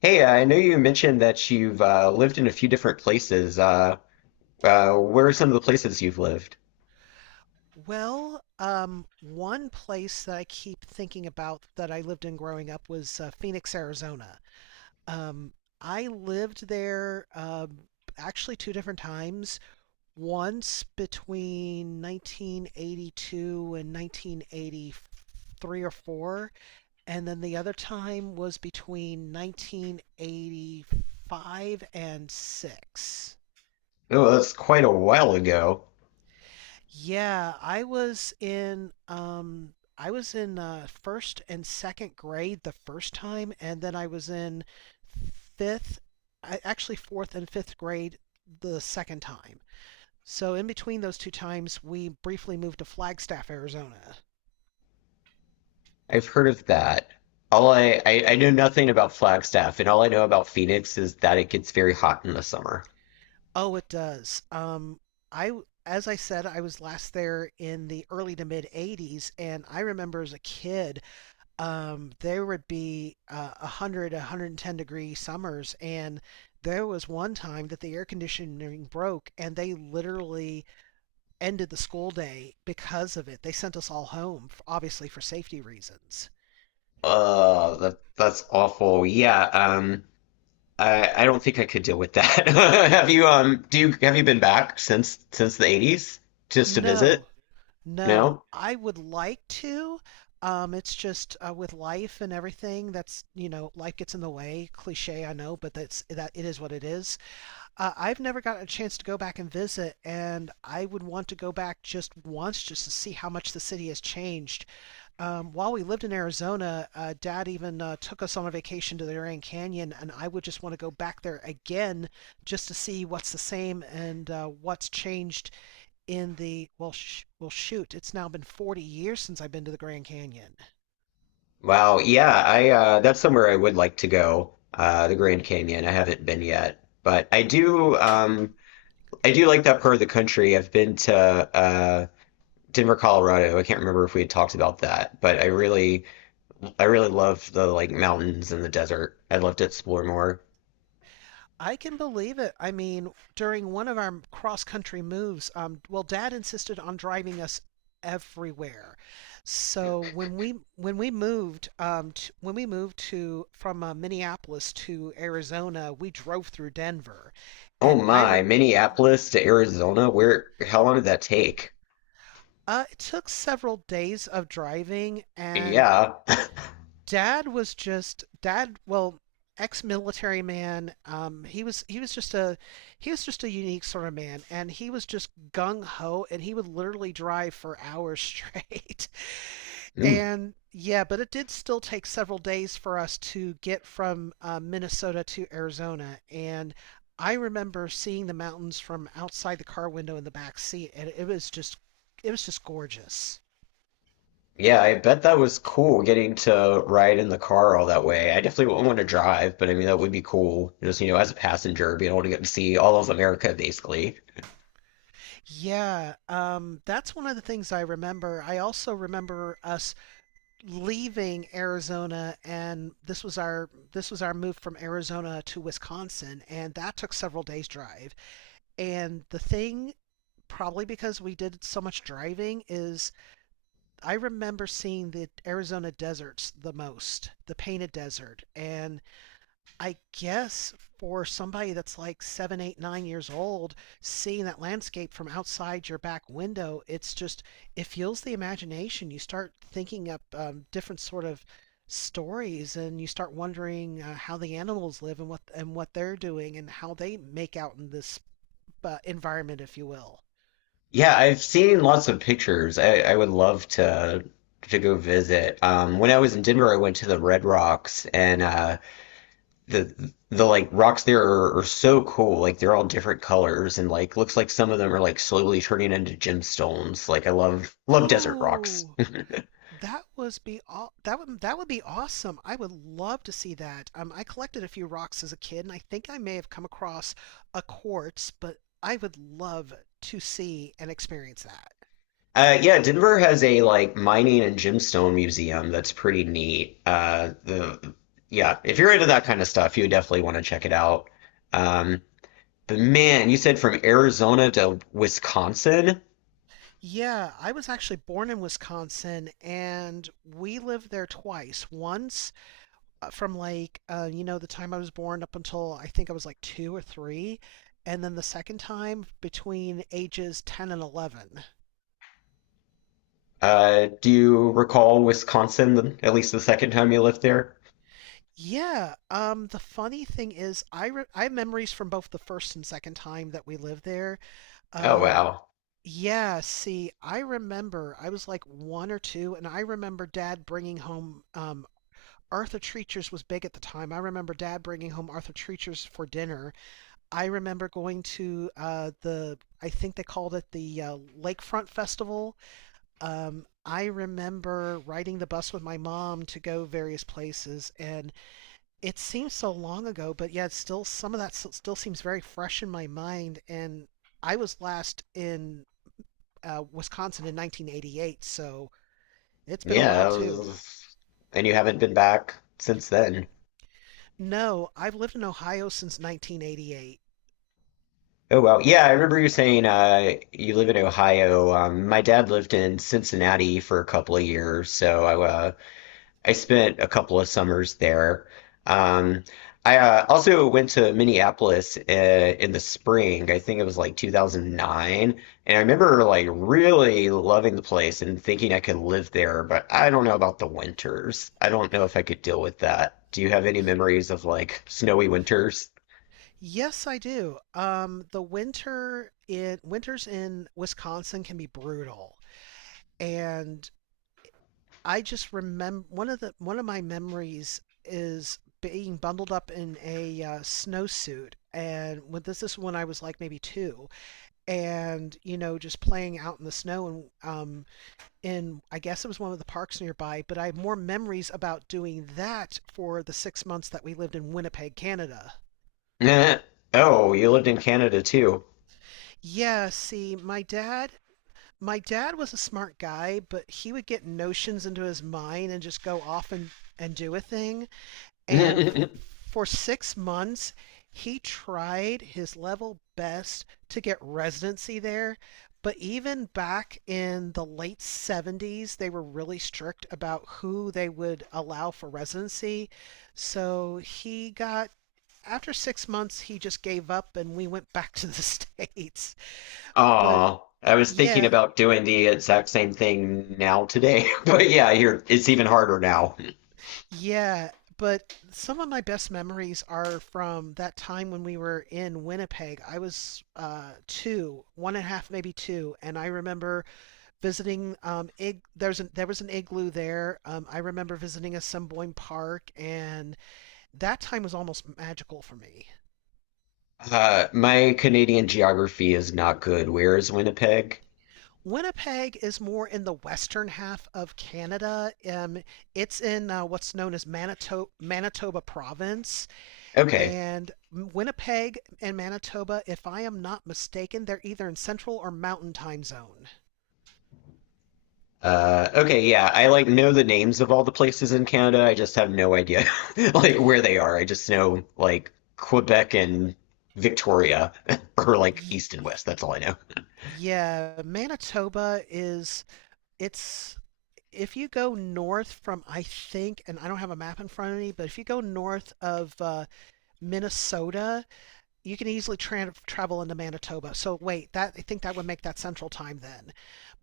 Hey, I know you mentioned that you've lived in a few different places. Where are some of the places you've lived? Well, one place that I keep thinking about that I lived in growing up was Phoenix, Arizona. Um, I lived there actually two different times. Once between 1982 and 1983 or 4, and then the other time was between 1985 and 6. Oh, that's quite a while ago. Yeah, I was in first and second grade the first time and then I was in fifth I actually fourth and fifth grade the second time. So in between those two times we briefly moved to Flagstaff, Arizona. I've heard of that. I know nothing about Flagstaff, and all I know about Phoenix is that it gets very hot in the summer. Oh, it does. As I said, I was last there in the early to mid 80s and I remember as a kid there would be 100, 110-degree summers. And there was one time that the air conditioning broke and they literally ended the school day because of it. They sent us all home, obviously for safety reasons. Oh, that's awful. Yeah, I don't think I could deal with that. Have you do you have you been back since the 80s just to visit? No, no, No? I would like to. It's just with life and everything life gets in the way. Cliche, I know, but that's that it is what it is. I've never gotten a chance to go back and visit, and I would want to go back just once just to see how much the city has changed. While we lived in Arizona, Dad even took us on a vacation to the Grand Canyon, and I would just want to go back there again just to see what's the same and what's changed in the, well, sh- well, shoot, it's now been 40 years since I've been to the Grand Canyon. Wow, yeah, I that's somewhere I would like to go, the Grand Canyon. I haven't been yet, but I do like that part of the country. I've been to Denver, Colorado. I can't remember if we had talked about that, but I really love the like mountains and the desert. I'd love to explore more. I can believe it. I mean, during one of our cross country moves, well, Dad insisted on driving us everywhere. So when we moved when we moved to from Minneapolis to Arizona, we drove through Denver, Oh and I my, rem Minneapolis to Arizona, where how long did that take? It took several days of driving, and Yeah. dad was just dad. Well, ex-military man. He was just a unique sort of man, and he was just gung ho, and he would literally drive for hours straight. Hmm. And yeah, but it did still take several days for us to get from Minnesota to Arizona, and I remember seeing the mountains from outside the car window in the back seat, and it was just gorgeous. Yeah, I bet that was cool getting to ride in the car all that way. I definitely wouldn't want to drive, but I mean that would be cool. Just, you know, as a passenger, being able to get to see all of America basically. Yeah, that's one of the things I remember. I also remember us leaving Arizona, and this was our move from Arizona to Wisconsin, and that took several days drive. And the thing, probably because we did so much driving, is I remember seeing the Arizona deserts the most, the painted desert, and I guess for somebody that's like seven, eight, 9 years old, seeing that landscape from outside your back window, it's just, it fuels the imagination. You start thinking up different sort of stories and you start wondering how the animals live and what they're doing and how they make out in this environment, if you will. Yeah, I've seen lots of pictures. I would love to go visit. When I was in Denver, I went to the Red Rocks and the like rocks there are so cool. Like they're all different colors and like looks like some of them are like slowly turning into gemstones. Like I love love desert rocks. Oh, That was be all that would be awesome. I would love to see that. I collected a few rocks as a kid, and I think I may have come across a quartz, but I would love to see and experience that. Yeah, Denver has a like mining and gemstone museum that's pretty neat. If you're into that kind of stuff, you definitely want to check it out. Um, but man, you said from Arizona to Wisconsin. Yeah, I was actually born in Wisconsin, and we lived there twice. Once from like the time I was born up until I think I was like two or three, and then the second time between ages 10 and 11. Do you recall Wisconsin, at least the second time you lived there? Yeah. The funny thing is, I have memories from both the first and second time that we lived there. Oh Um, wow. yeah. See, I remember I was like one or two, and I remember Dad bringing home Arthur Treacher's was big at the time. I remember Dad bringing home Arthur Treacher's for dinner. I remember going to the I think they called it the Lakefront Festival. I remember riding the bus with my mom to go various places, and it seems so long ago, but yeah, it's still some of that still seems very fresh in my mind. And I was last in Wisconsin in 1988, so it's been a Yeah, while that too. was, and you haven't been back since then. No, I've lived in Ohio since 1988. Oh well, yeah, I remember you saying you live in Ohio. My dad lived in Cincinnati for a couple of years, so I spent a couple of summers there. Um, I Also went to Minneapolis in the spring. I think it was like 2009, and I remember like really loving the place and thinking I could live there, but I don't know about the winters. I don't know if I could deal with that. Do you have any memories of like snowy winters? Yes, I do. The winters in Wisconsin can be brutal, and I just remember one of my memories is being bundled up in a snowsuit and when this is when I was like maybe two, and you know just playing out in the snow and um in I guess it was one of the parks nearby, but I have more memories about doing that for the 6 months that we lived in Winnipeg, Canada. Eh, oh, you lived in Canada too. Yeah, see, my dad was a smart guy, but he would get notions into his mind and just go off and do a thing. And for 6 months, he tried his level best to get residency there. But even back in the late 70s, they were really strict about who they would allow for residency. So he got, after 6 months, he just gave up and we went back to the States. But Oh, I was thinking yeah, about doing the exact same thing now today, but yeah, here it's even harder now. Yeah, but some of my best memories are from that time when we were in Winnipeg. I was one and a half, maybe two, and I remember visiting there was an igloo there. I remember visiting Assiniboine Park, and that time was almost magical for me. My Canadian geography is not good. Where is Winnipeg? Winnipeg is more in the western half of Canada. It's in what's known as Manitoba Province. Okay. And Winnipeg and Manitoba, if I am not mistaken, they're either in Central or Mountain Time Zone. Okay, yeah. I like know the names of all the places in Canada. I just have no idea like where they are. I just know like Quebec and Victoria or like Y- east and west. That's all I know. yeah, Manitoba is it's if you go north from I think, and I don't have a map in front of me, but if you go north of Minnesota, you can easily travel into Manitoba. So wait, that I think that would make that Central Time then.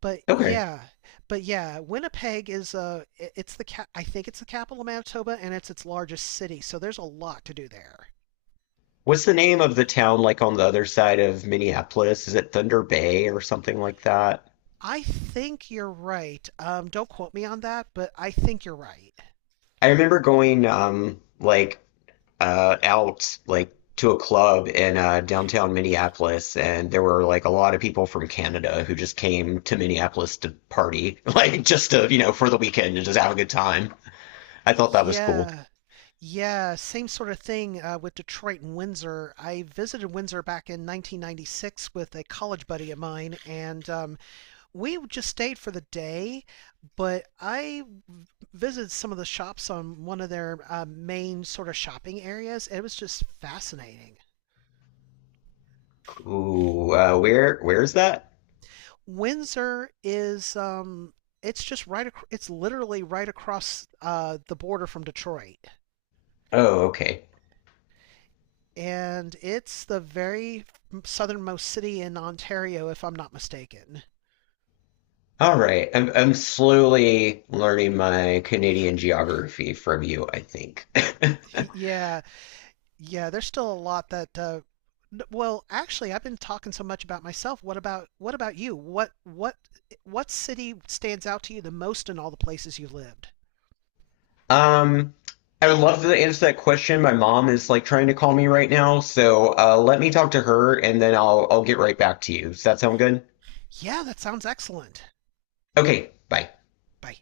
But Okay. yeah, but yeah, Winnipeg is I think it's the capital of Manitoba and it's its largest city, so there's a lot to do there. What's the name of the town like on the other side of Minneapolis? Is it Thunder Bay or something like that? I think you're right. Don't quote me on that, but I think you're right. I remember going like out like to a club in downtown Minneapolis and there were like a lot of people from Canada who just came to Minneapolis to party, like just to, you know, for the weekend and just have a good time. I thought that was cool. Yeah. Yeah, same sort of thing with Detroit and Windsor. I visited Windsor back in 1996 with a college buddy of mine, and we just stayed for the day, but I visited some of the shops on one of their main sort of shopping areas. It was just fascinating. Cool. Where's that? Windsor is it's just right. It's literally right across the border from Detroit, Oh, okay. and it's the very southernmost city in Ontario, if I'm not mistaken. All right. I'm slowly learning my Canadian geography from you, I think. Y- Yeah, Yeah, there's still a lot that well, actually, I've been talking so much about myself. What about you? What city stands out to you the most in all the places you lived? Um, I would love to answer that question. My mom is like trying to call me right now, so let me talk to her and then I'll get right back to you. Does that sound good? Yeah, that sounds excellent. Okay, bye. Bye.